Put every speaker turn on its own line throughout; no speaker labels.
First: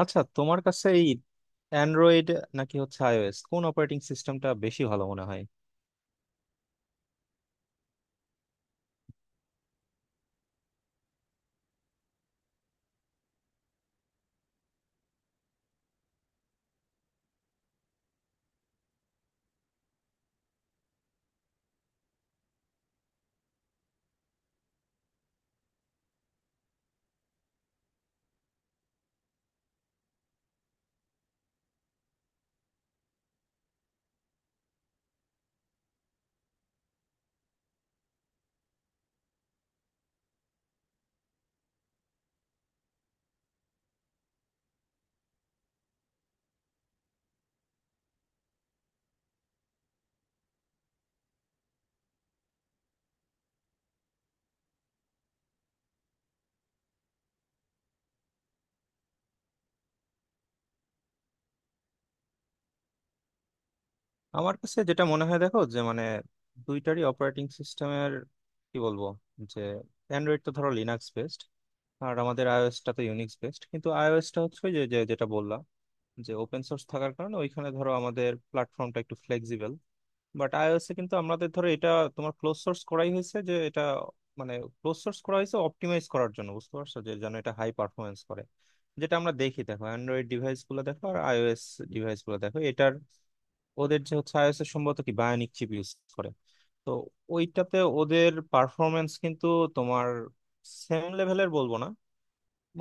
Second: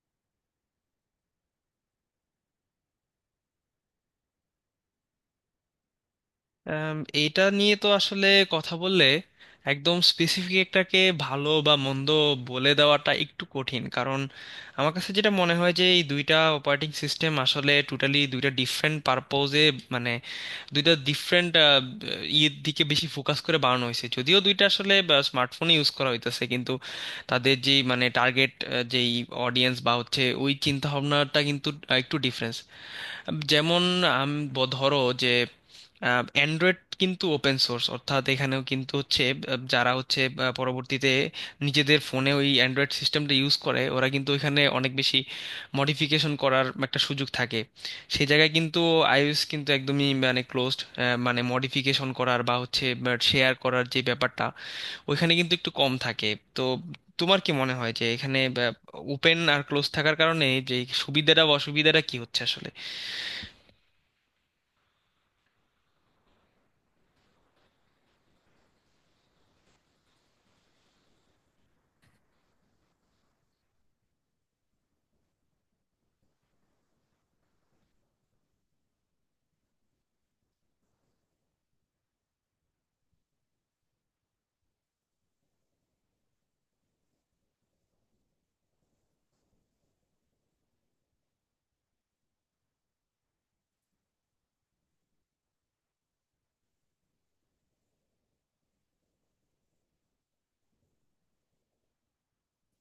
আচ্ছা, তোমার কাছে এই অ্যান্ড্রয়েড নাকি হচ্ছে আইওএস, কোন অপারেটিং সিস্টেমটা বেশি ভালো মনে হয়?
আম, এটা নিয়ে তো আসলে কথা বললে একদম স্পেসিফিক একটাকে ভালো বা মন্দ বলে দেওয়াটা একটু কঠিন, কারণ আমার কাছে যেটা মনে হয় যে এই দুইটা অপারেটিং সিস্টেম আসলে টোটালি দুইটা ডিফারেন্ট পারপোজে, মানে দুইটা ডিফারেন্ট ইয়ের দিকে বেশি ফোকাস করে বানানো হয়েছে। যদিও দুইটা আসলে স্মার্টফোনে ইউজ করা হইতেছে, কিন্তু তাদের যেই মানে টার্গেট যেই অডিয়েন্স বা হচ্ছে ওই চিন্তা ভাবনাটা কিন্তু একটু ডিফারেন্স। যেমন, আম, ধরো যে অ্যান্ড্রয়েড কিন্তু ওপেন সোর্স, অর্থাৎ এখানেও কিন্তু হচ্ছে যারা হচ্ছে পরবর্তীতে নিজেদের ফোনে ওই অ্যান্ড্রয়েড সিস্টেমটা ইউজ করে, ওরা কিন্তু ওইখানে অনেক বেশি মডিফিকেশন করার একটা সুযোগ থাকে। সেই জায়গায় কিন্তু আইওএস কিন্তু একদমই মানে ক্লোজড, মানে মডিফিকেশন করার বা হচ্ছে শেয়ার করার যে ব্যাপারটা ওইখানে কিন্তু একটু কম থাকে। তো তোমার কি মনে হয় যে এখানে ওপেন আর ক্লোজ থাকার কারণে যে সুবিধাটা বা অসুবিধাটা কি হচ্ছে আসলে?
আমার কাছে যেটা মনে হয়, দেখো যে মানে দুইটারই অপারেটিং সিস্টেমের কি বলবো, যে অ্যান্ড্রয়েড তো ধরো লিনাক্স বেসড, আর আমাদের আইওএসটা তো ইউনিক্স বেসড। কিন্তু আইওএসটা হচ্ছে ওই যে যে- যেটা বললাম, যে ওপেন সোর্স থাকার কারণে ওইখানে ধরো আমাদের প্ল্যাটফর্মটা একটু ফ্লেক্সিবল। বাট আইওএসে কিন্তু আমাদের ধরো এটা তোমার ক্লোজ সোর্স করাই হয়েছে যে এটা মানে ক্লোজ সোর্স করা হয়েছে অপটিমাইজ করার জন্য, বুঝতে পারছো, যে যেন এটা হাই পারফরমেন্স করে। যেটা আমরা দেখি, দেখো অ্যান্ড্রয়েড ডিভাইস গুলো দেখো, আর আইওএস ডিভাইস গুলো দেখো, এটার ওদের যে হচ্ছে আইওএস এর সম্ভবত কি বায়োনিক চিপ ইউজ করে, তো ওইটাতে ওদের পারফরমেন্স কিন্তু তোমার সেম লেভেলের বলবো না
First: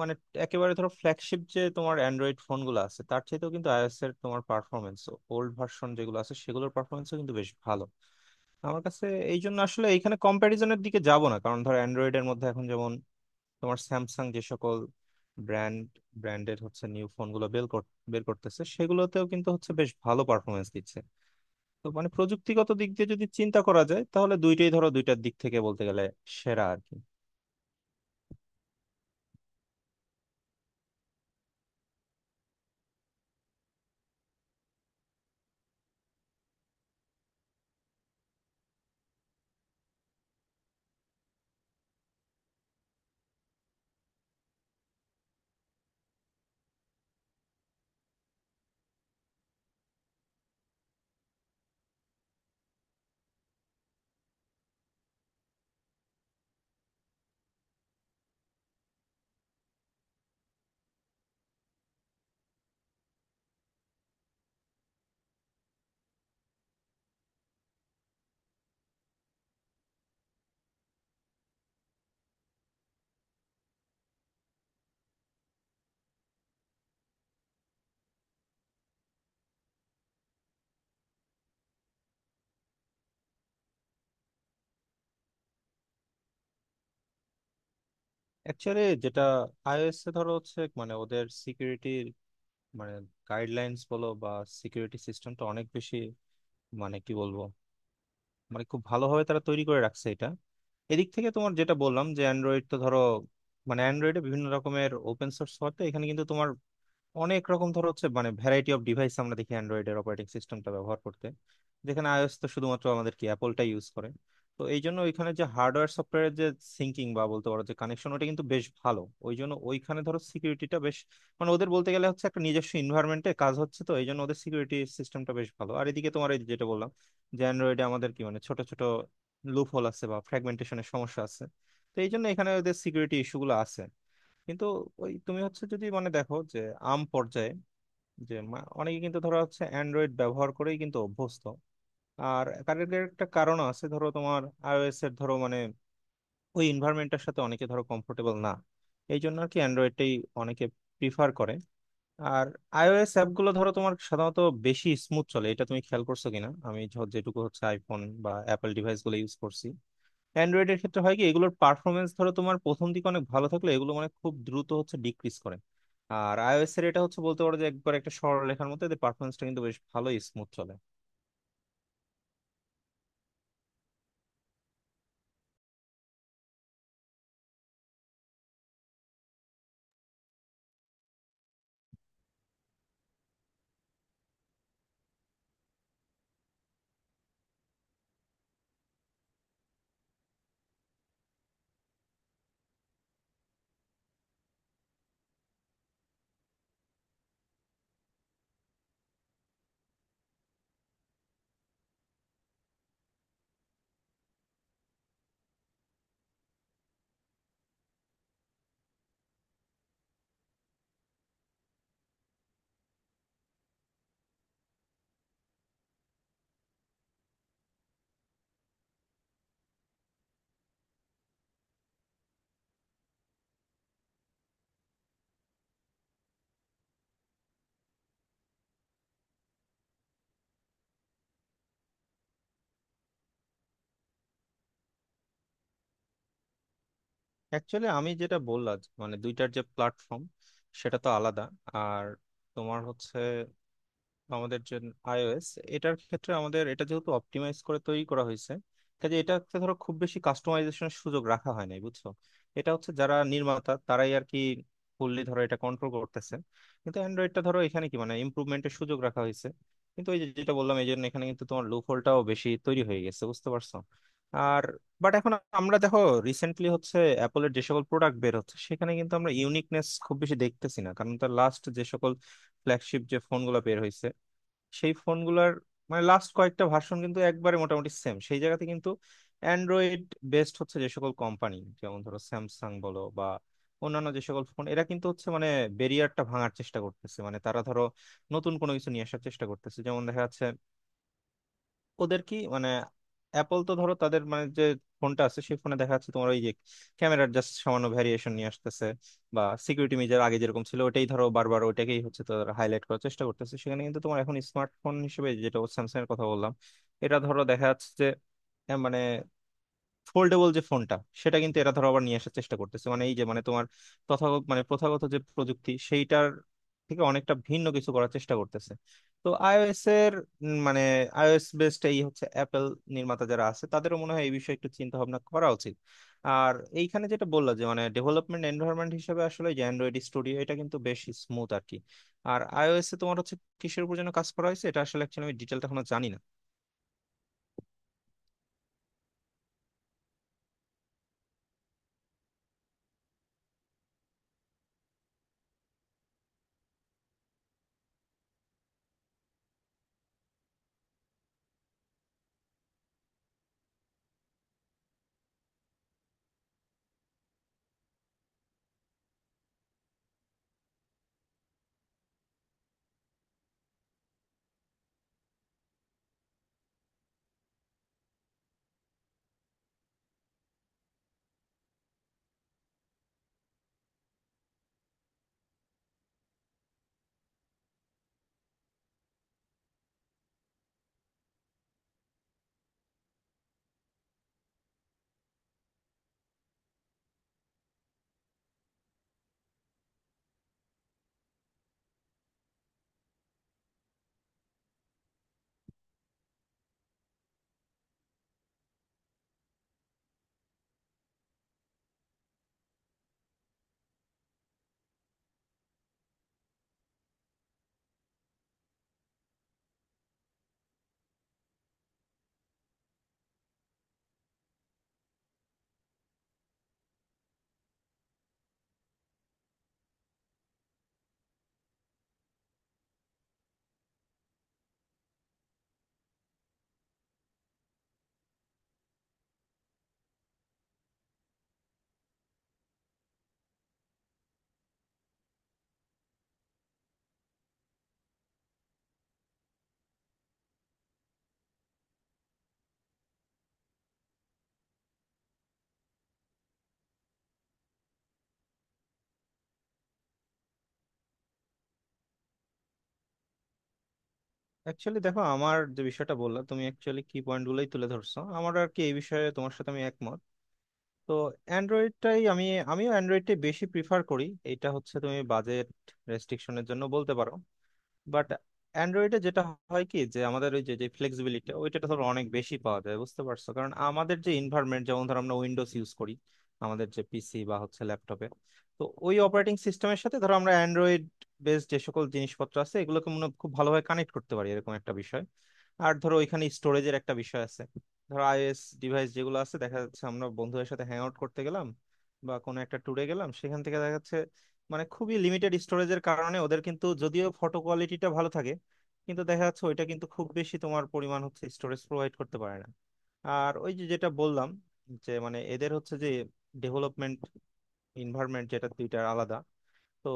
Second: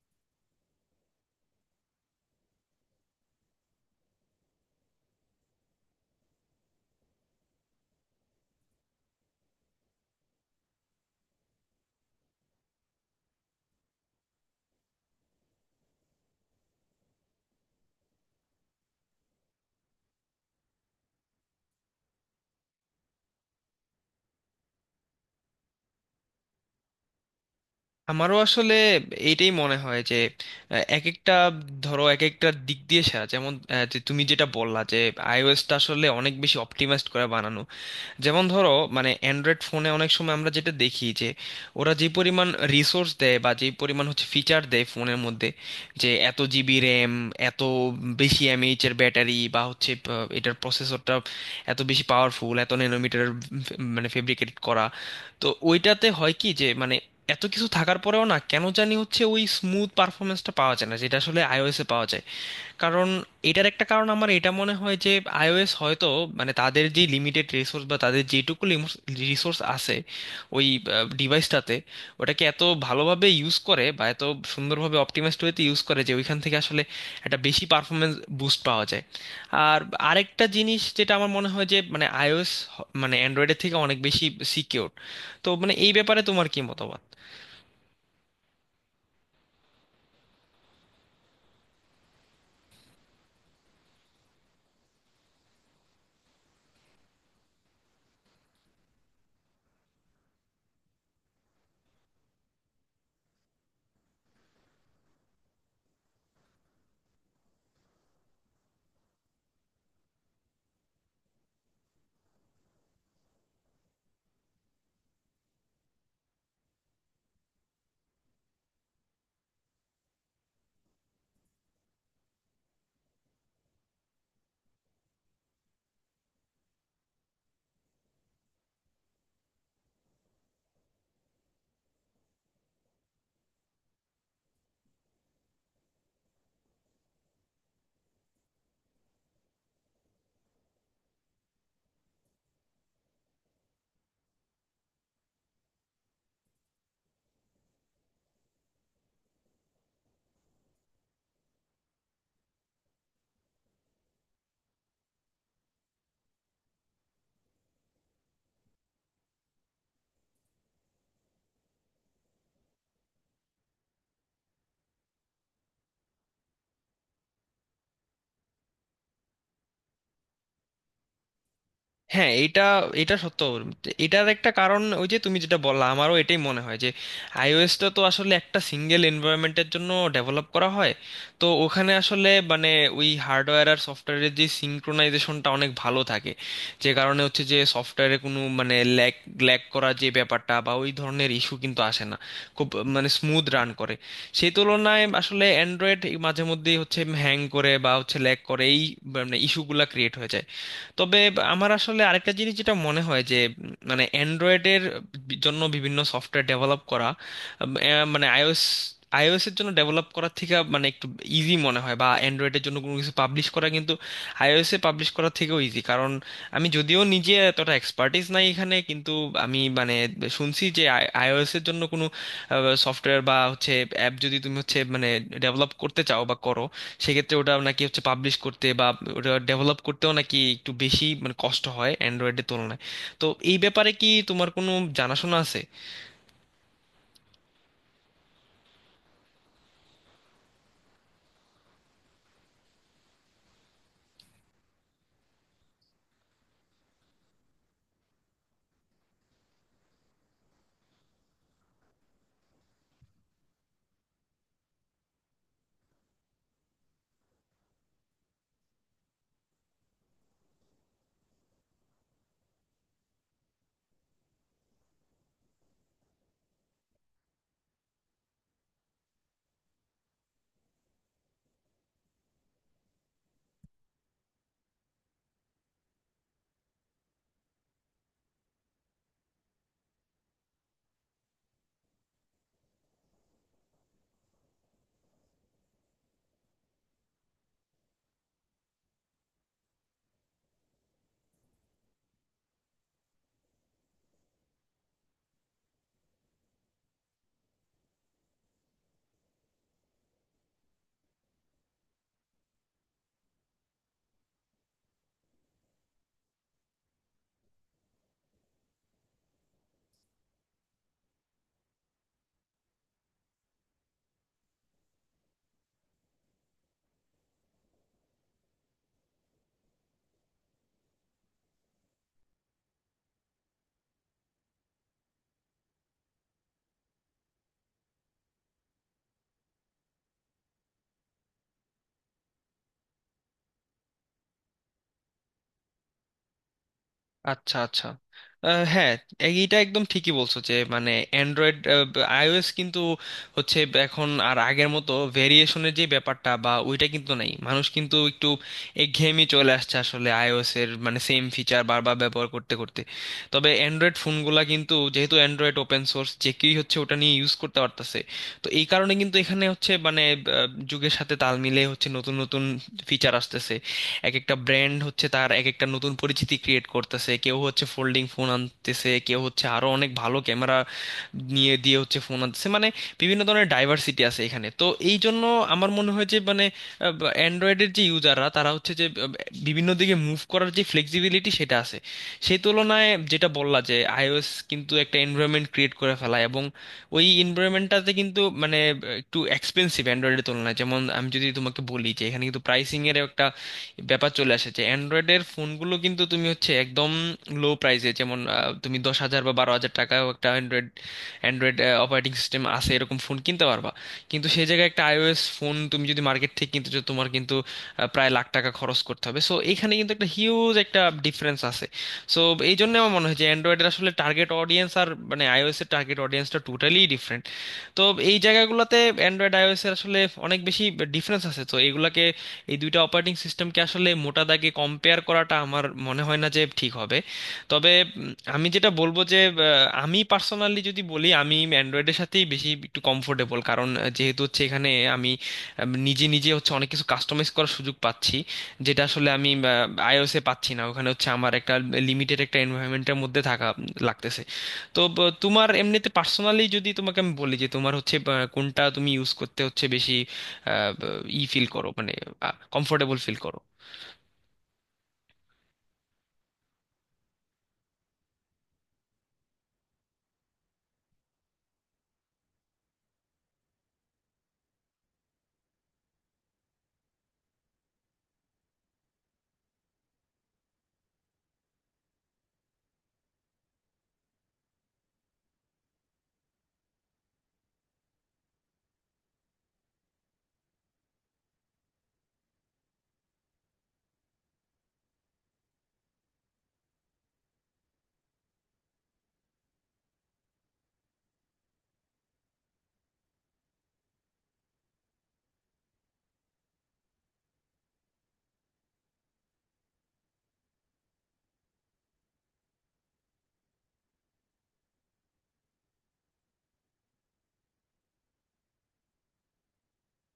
মানে। একেবারে ধরো ফ্ল্যাগশিপ যে তোমার অ্যান্ড্রয়েড ফোন গুলো আছে তার চাইতেও কিন্তু আইওএস এর তোমার পারফরমেন্স, ওল্ড ভার্সন যেগুলো আছে সেগুলোর পারফরমেন্সও কিন্তু বেশ ভালো আমার কাছে। এই জন্য আসলে এইখানে কম্প্যারিজনের দিকে যাব না, কারণ ধর অ্যান্ড্রয়েড এর মধ্যে এখন যেমন তোমার স্যামসাং যে সকল ব্র্যান্ড ব্র্যান্ডের হচ্ছে নিউ ফোন গুলো বের করতেছে, সেগুলোতেও কিন্তু হচ্ছে বেশ ভালো পারফরমেন্স দিচ্ছে। তো মানে প্রযুক্তিগত দিক দিয়ে যদি চিন্তা করা যায়, তাহলে দুইটাই ধরো দুইটার দিক থেকে বলতে গেলে সেরা আর কি।
আমারও আসলে এইটাই মনে হয় যে এক একটা ধরো এক একটা দিক দিয়ে সেরা। যেমন যে তুমি যেটা বললা যে আইওএসটা আসলে অনেক বেশি অপটিমাইজড করে বানানো। যেমন ধরো মানে অ্যান্ড্রয়েড ফোনে অনেক সময় আমরা যেটা দেখি যে ওরা যে পরিমাণ রিসোর্স দেয় বা যে পরিমাণ হচ্ছে ফিচার দেয় ফোনের মধ্যে, যে এত জিবি র্যাম, এত বেশি এমএইচ এর ব্যাটারি, বা হচ্ছে এটার প্রসেসরটা এত বেশি পাওয়ারফুল, এত ন্যানোমিটার মানে ফেব্রিকেট করা, তো ওইটাতে হয় কি যে মানে এত কিছু থাকার পরেও না কেন জানি হচ্ছে ওই স্মুথ পারফরমেন্সটা পাওয়া যায় না, যেটা আসলে আইওএসে পাওয়া যায়। কারণ, এটার একটা কারণ আমার এটা মনে হয় যে আইওএস হয়তো মানে তাদের যে লিমিটেড রিসোর্স বা তাদের যেটুকু রিসোর্স আছে ওই ডিভাইসটাতে, ওটাকে এত ভালোভাবে ইউজ করে বা এত সুন্দরভাবে অপটিমাইজড ওয়েতে ইউজ করে যে ওইখান থেকে আসলে একটা বেশি পারফরমেন্স বুস্ট পাওয়া যায়। আর আরেকটা জিনিস যেটা আমার মনে হয় যে মানে আইওএস মানে অ্যান্ড্রয়েডের থেকে অনেক বেশি সিকিউর। তো মানে এই ব্যাপারে তোমার কি মতামত?
অ্যাকচুয়ালি, যেটা আইওএস এ ধরো হচ্ছে মানে ওদের সিকিউরিটির মানে গাইডলাইন্স বলো বা সিকিউরিটি সিস্টেমটা অনেক বেশি মানে কি বলবো, মানে খুব ভালোভাবে তারা তৈরি করে রাখছে এটা। এদিক থেকে তোমার যেটা বললাম, যে অ্যান্ড্রয়েড তো ধরো মানে অ্যান্ড্রয়েডে বিভিন্ন রকমের ওপেন সোর্স হতে এখানে কিন্তু তোমার অনেক রকম ধর হচ্ছে মানে ভ্যারাইটি অফ ডিভাইস আমরা দেখি অ্যান্ড্রয়েডের অপারেটিং সিস্টেমটা ব্যবহার করতে, যেখানে আইওএস তো শুধুমাত্র আমাদের কি অ্যাপলটা ইউজ করে। তো এই জন্য ওইখানে যে হার্ডওয়্যার সফটওয়্যারের যে সিঙ্কিং বা বলতে পারো যে কানেকশন, ওটা কিন্তু বেশ ভালো। ওই জন্য ওইখানে ধরো সিকিউরিটিটা বেশ মানে ওদের বলতে গেলে হচ্ছে একটা নিজস্ব এনভায়রনমেন্টে কাজ হচ্ছে, তো এই জন্য ওদের সিকিউরিটি সিস্টেমটা বেশ ভালো। আর এদিকে তোমার এই যেটা বললাম, যে অ্যান্ড্রয়েডে আমাদের কি মানে ছোট ছোট লুপ হোল আছে বা ফ্র্যাগমেন্টেশনের সমস্যা আছে, তো এই জন্য এখানে ওদের সিকিউরিটি ইস্যুগুলো আছে। কিন্তু ওই তুমি হচ্ছে যদি মানে দেখো যে আম পর্যায়ে যে অনেকে কিন্তু ধরো হচ্ছে অ্যান্ড্রয়েড ব্যবহার করেই কিন্তু অভ্যস্ত। আর তার এর একটা কারণ আছে, ধরো তোমার আইওএস এর ধরো মানে ওই এনভায়রনমেন্টটার সাথে অনেকে ধরো কমফোর্টেবল না, এই জন্য আর কি অ্যান্ড্রয়েডটাই অনেকে প্রিফার করে। আর আইওএস অ্যাপগুলো ধরো তোমার সাধারণত বেশি স্মুথ চলে, এটা তুমি খেয়াল করছো কিনা, আমি যেটুকু হচ্ছে আইফোন বা অ্যাপল ডিভাইসগুলো ইউজ করছি। অ্যান্ড্রয়েডের ক্ষেত্রে হয় কি, এগুলোর পারফরমেন্স ধরো তোমার প্রথম দিকে অনেক ভালো থাকলে এগুলো মানে খুব দ্রুত হচ্ছে ডিক্রিজ করে। আর আইওএস এর এটা হচ্ছে, বলতে পারো যে একবার একটা সরল লেখার মধ্যে এদের পারফরমেন্সটা কিন্তু বেশ ভালোই স্মুথ চলে।
হ্যাঁ, এটা, এটা সত্য। এটার একটা কারণ ওই যে তুমি যেটা বললা, আমারও এটাই মনে হয় যে আইওএসটা তো আসলে একটা সিঙ্গেল এনভায়রনমেন্টের জন্য ডেভেলপ করা হয়। তো ওখানে আসলে মানে ওই হার্ডওয়্যার আর সফটওয়্যারের যে সিঙ্ক্রোনাইজেশনটা অনেক ভালো থাকে, যে কারণে হচ্ছে যে সফটওয়্যারে কোনো মানে ল্যাগ, করা যে ব্যাপারটা বা ওই ধরনের ইস্যু কিন্তু আসে না। খুব মানে স্মুথ রান করে। সেই তুলনায় আসলে অ্যান্ড্রয়েড মাঝে মধ্যেই হচ্ছে হ্যাং করে বা হচ্ছে ল্যাগ করে, এই মানে ইস্যুগুলা ক্রিয়েট হয়ে যায়। তবে আমার আসলে আরেকটা জিনিস যেটা মনে হয় যে মানে অ্যান্ড্রয়েডের জন্য বিভিন্ন সফটওয়্যার ডেভেলপ করা মানে আইওএস আইওএস এর জন্য ডেভেলপ করার থেকে মানে একটু ইজি মনে হয়। বা অ্যান্ড্রয়েডের জন্য কোনো কিছু পাবলিশ করা কিন্তু আইওএস এ পাবলিশ করার থেকেও ইজি। কারণ আমি যদিও নিজে এতটা এক্সপার্টিস নাই এখানে, কিন্তু আমি মানে শুনছি যে আইওএস এর জন্য কোনো সফটওয়্যার বা হচ্ছে অ্যাপ যদি তুমি হচ্ছে মানে ডেভেলপ করতে চাও বা করো, সেক্ষেত্রে ওটা নাকি হচ্ছে পাবলিশ করতে বা ওটা ডেভেলপ করতেও নাকি একটু বেশি মানে কষ্ট হয় অ্যান্ড্রয়েডের তুলনায়। তো এই ব্যাপারে কি তোমার কোনো জানাশোনা আছে?
অ্যাকচুয়ালি আমি যেটা বললাম, যে মানে দুইটার যে প্ল্যাটফর্ম সেটা তো আলাদা। আর তোমার হচ্ছে আমাদের যে iOS, এটার ক্ষেত্রে আমাদের এটা যেহেতু অপটিমাইজ করে তৈরি করা হয়েছে, কাজে এটাতে ধরো খুব বেশি কাস্টমাইজেশনের সুযোগ রাখা হয় নাই, বুঝছো। এটা হচ্ছে যারা নির্মাতা তারাই আর কি ফুললি ধরো এটা কন্ট্রোল করতেছে। কিন্তু অ্যান্ড্রয়েডটা ধরো এখানে কি মানে ইমপ্রুভমেন্টের সুযোগ রাখা হয়েছে, কিন্তু এই যে যেটা বললাম, এই জন্য এখানে কিন্তু তোমার লুপ হোলটাও বেশি তৈরি হয়ে গেছে, বুঝতে পারছো। আর বাট এখন আমরা দেখো রিসেন্টলি হচ্ছে অ্যাপলের যে সকল প্রোডাক্ট বের হচ্ছে, সেখানে কিন্তু আমরা ইউনিকনেস খুব বেশি দেখতেছি না, কারণ তার লাস্ট যে সকল ফ্ল্যাগশিপ যে ফোনগুলো বের হয়েছে, সেই ফোনগুলার মানে লাস্ট কয়েকটা ভার্সন কিন্তু একবারে মোটামুটি সেম। সেই জায়গাতে কিন্তু অ্যান্ড্রয়েড বেসড হচ্ছে যে সকল কোম্পানি, যেমন ধরো স্যামসাং বলো বা অন্যান্য যে সকল ফোন, এরা কিন্তু হচ্ছে মানে ব্যারিয়ারটা ভাঙার চেষ্টা করতেছে, মানে তারা ধরো নতুন কোনো কিছু নিয়ে আসার চেষ্টা করতেছে। যেমন দেখা যাচ্ছে ওদের কি মানে অ্যাপল তো ধরো তাদের মানে যে ফোনটা আছে, সেই ফোনে দেখা যাচ্ছে তোমার ওই যে ক্যামেরার জাস্ট সামান্য ভ্যারিয়েশন নিয়ে আসতেছে, বা সিকিউরিটি মেজার আগে যেরকম ছিল ওটাই ধরো বারবার ওইটাকেই হচ্ছে তারা হাইলাইট করার চেষ্টা করতেছে। সেখানে কিন্তু তোমার এখন স্মার্টফোন হিসেবে যেটা স্যামসাং এর কথা বললাম, এটা ধরো দেখা যাচ্ছে যে হ্যাঁ, মানে ফোল্ডেবল যে ফোনটা, সেটা কিন্তু এরা ধরো আবার নিয়ে আসার চেষ্টা করতেছে, মানে এই যে মানে তোমার তথাগত মানে প্রথাগত যে প্রযুক্তি সেইটার থেকে অনেকটা ভিন্ন কিছু করার চেষ্টা করতেছে। তো আইওএস এর মানে আইওএস বেসড এই হচ্ছে অ্যাপেল নির্মাতা যারা আছে, তাদেরও মনে হয় এই বিষয়ে একটু চিন্তা ভাবনা করা উচিত। আর এইখানে যেটা বললা, যে মানে ডেভেলপমেন্ট এনভায়রনমেন্ট হিসেবে আসলে যে অ্যান্ড্রয়েড স্টুডিও, এটা কিন্তু বেশ স্মুথ আর কি। আর আইওএস এ তোমার হচ্ছে কিসের উপর যেন কাজ করা হয়েছে, এটা আসলে অ্যাকচুয়ালি আমি ডিটেলটা এখনো জানি না।
আচ্ছা, আচ্ছা। হ্যাঁ, এইটা একদম ঠিকই বলছো যে মানে অ্যান্ড্রয়েড, আইওএস কিন্তু হচ্ছে এখন আর আগের মতো ভেরিয়েশনের যে ব্যাপারটা বা ওইটা কিন্তু নাই। মানুষ কিন্তু একটু একঘেয়েমি চলে আসছে আসলে আইওএস এর, মানে সেম ফিচার বারবার ব্যবহার করতে করতে। তবে অ্যান্ড্রয়েড ফোনগুলা কিন্তু যেহেতু অ্যান্ড্রয়েড ওপেন সোর্স, যে কেউই হচ্ছে ওটা নিয়ে ইউজ করতে পারতেছে, তো এই কারণে কিন্তু এখানে হচ্ছে মানে যুগের সাথে তাল মিলে হচ্ছে নতুন নতুন ফিচার আসতেছে। এক একটা ব্র্যান্ড হচ্ছে তার এক একটা নতুন পরিচিতি ক্রিয়েট করতেছে, কেউ হচ্ছে ফোল্ডিং ফোন আনতেছে, কেউ হচ্ছে আরো অনেক ভালো ক্যামেরা নিয়ে দিয়ে হচ্ছে ফোন আনতেছে, মানে বিভিন্ন ধরনের ডাইভার্সিটি আছে এখানে। তো এই জন্য আমার মনে হয় যে মানে অ্যান্ড্রয়েডের যে ইউজাররা তারা হচ্ছে যে বিভিন্ন দিকে মুভ করার যে ফ্লেক্সিবিলিটি সেটা আছে। সেই তুলনায় যেটা বললা যে আইওএস কিন্তু একটা এনভায়রনমেন্ট ক্রিয়েট করে ফেলায়, এবং ওই এনভায়রনমেন্টটাতে কিন্তু মানে একটু এক্সপেন্সিভ অ্যান্ড্রয়েডের তুলনায়। যেমন আমি যদি তোমাকে বলি যে এখানে কিন্তু প্রাইসিং এর একটা ব্যাপার চলে আসে, যে অ্যান্ড্রয়েডের ফোনগুলো কিন্তু তুমি হচ্ছে একদম লো প্রাইসে, যেমন তুমি 10,000 বা 12,000 টাকাও একটা অ্যান্ড্রয়েড অ্যান্ড্রয়েড অপারেটিং সিস্টেম আছে এরকম ফোন কিনতে পারবা। কিন্তু সেই জায়গায় একটা আইওএস ফোন তুমি যদি মার্কেট থেকে কিনতে চাও, তোমার কিন্তু প্রায় লাখ টাকা খরচ করতে হবে। সো এখানে কিন্তু একটা হিউজ একটা ডিফারেন্স আছে। সো এই জন্য আমার মনে হয় যে অ্যান্ড্রয়েডের আসলে টার্গেট অডিয়েন্স আর মানে আইওএস এর টার্গেট অডিয়েন্সটা টোটালি ডিফারেন্ট। তো এই জায়গাগুলোতে অ্যান্ড্রয়েড, আইওএস এর আসলে অনেক বেশি ডিফারেন্স আছে। তো এগুলাকে, এই দুইটা অপারেটিং সিস্টেমকে আসলে মোটা দাগে কম্পেয়ার করাটা আমার মনে হয় না যে ঠিক হবে। তবে আমি যেটা বলবো যে আমি পার্সোনালি যদি বলি, আমি অ্যান্ড্রয়েডের সাথেই বেশি একটু কমফোর্টেবল, কারণ যেহেতু হচ্ছে এখানে আমি নিজে নিজে হচ্ছে অনেক কিছু কাস্টমাইজ করার সুযোগ পাচ্ছি, যেটা আসলে আমি আইওএসে পাচ্ছি না। ওখানে হচ্ছে আমার একটা লিমিটেড একটা এনভায়রনমেন্টের মধ্যে থাকা লাগতেছে। তো তোমার এমনিতে পার্সোনালি, যদি তোমাকে আমি বলি যে তোমার হচ্ছে কোনটা তুমি ইউজ করতে হচ্ছে বেশি আহ, ই ফিল করো, মানে কমফোর্টেবল ফিল করো?
অ্যাকচুয়ালি দেখো, আমার যে বিষয়টা বললাম, তুমি অ্যাকচুয়ালি কি পয়েন্ট গুলোই তুলে ধরছো আমার আর কি, এই বিষয়ে তোমার সাথে আমি একমত। তো অ্যান্ড্রয়েডটাই আমি আমিও অ্যান্ড্রয়েডটাই বেশি প্রিফার করি। এটা হচ্ছে তুমি বাজেট রেস্ট্রিকশনের জন্য বলতে পারো। বাট অ্যান্ড্রয়েডে যেটা হয় কি, যে আমাদের ওই যে যে ফ্লেক্সিবিলিটি ওইটা ধরো অনেক বেশি পাওয়া যায়, বুঝতে পারছো, কারণ আমাদের যে এনভায়রনমেন্ট যেমন ধরো আমরা উইন্ডোজ ইউজ করি আমাদের যে পিসি বা হচ্ছে ল্যাপটপে, তো ওই অপারেটিং সিস্টেমের সাথে ধরো আমরা অ্যান্ড্রয়েড বেস যে সকল জিনিসপত্র আছে এগুলোকে মনে হয় খুব ভালোভাবে কানেক্ট করতে পারি, এরকম একটা বিষয়। আর ধরো ওইখানে স্টোরেজের একটা বিষয় আছে, ধরো আইওএস ডিভাইস যেগুলো আছে দেখা যাচ্ছে আমরা বন্ধুদের সাথে হ্যাং আউট করতে গেলাম বা কোনো একটা ট্যুরে গেলাম, সেখান থেকে দেখা যাচ্ছে মানে খুবই লিমিটেড স্টোরেজের কারণে ওদের কিন্তু যদিও ফটো কোয়ালিটিটা ভালো থাকে, কিন্তু দেখা যাচ্ছে ওইটা কিন্তু খুব বেশি তোমার পরিমাণ হচ্ছে স্টোরেজ প্রোভাইড করতে পারে না। আর ওই যে যেটা বললাম, যে মানে এদের হচ্ছে যে ডেভেলপমেন্ট এনভায়রনমেন্ট যেটা দুইটা আলাদা, তো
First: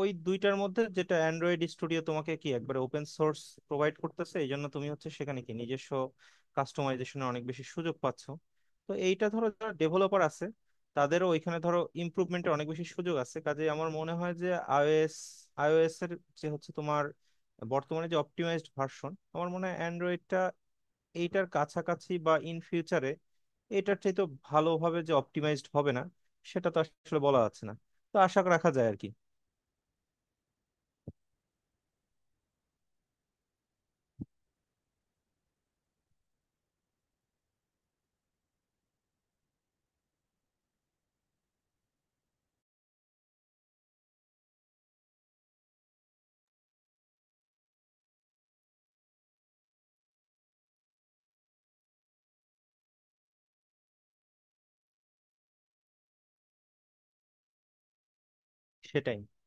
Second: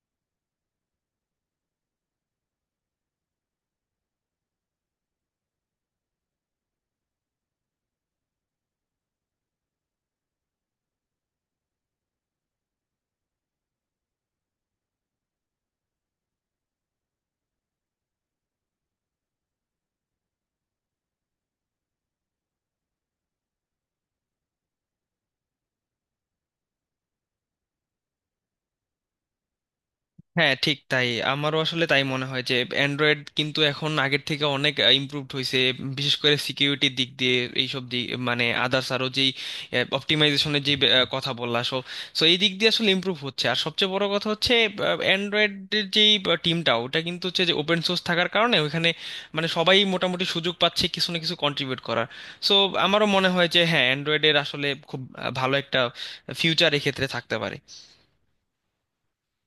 ওই দুইটার মধ্যে যেটা অ্যান্ড্রয়েড স্টুডিও তোমাকে কি একবারে ওপেন সোর্স প্রোভাইড করতেছে, এই জন্য তুমি হচ্ছে সেখানে কি নিজস্ব কাস্টমাইজেশনের অনেক বেশি সুযোগ পাচ্ছ। তো এইটা ধরো যারা ডেভেলপার আছে, তাদেরও ওইখানে ধরো ইমপ্রুভমেন্টের অনেক বেশি সুযোগ আছে। কাজে আমার মনে হয় যে আইওএস আইওএস এর যে হচ্ছে তোমার বর্তমানে যে অপটিমাইজড ভার্সন, আমার মনে হয় অ্যান্ড্রয়েডটা এইটার কাছাকাছি বা ইন ফিউচারে এটার চাইতে ভালোভাবে যে অপটিমাইজড হবে না সেটা তো আসলে বলা যাচ্ছে না। তো আশা রাখা যায় আর কি।
হ্যাঁ, ঠিক তাই। আমারও আসলে তাই মনে হয় যে অ্যান্ড্রয়েড কিন্তু এখন আগের থেকে অনেক ইমপ্রুভড হয়েছে, বিশেষ করে সিকিউরিটির দিক দিয়ে, এইসব দিক মানে আদার্স আরও যেই অপটিমাইজেশনের যে কথা বললা। সো, সো এই দিক দিয়ে আসলে ইমপ্রুভ হচ্ছে। আর সবচেয়ে বড় কথা হচ্ছে অ্যান্ড্রয়েডের যেই টিমটা ওটা কিন্তু হচ্ছে যে ওপেন সোর্স থাকার কারণে ওইখানে মানে সবাই মোটামুটি সুযোগ পাচ্ছে কিছু না কিছু কন্ট্রিবিউট করার। সো আমারও মনে হয় যে হ্যাঁ, অ্যান্ড্রয়েডের আসলে খুব ভালো একটা ফিউচার এক্ষেত্রে থাকতে পারে।
সেটাই।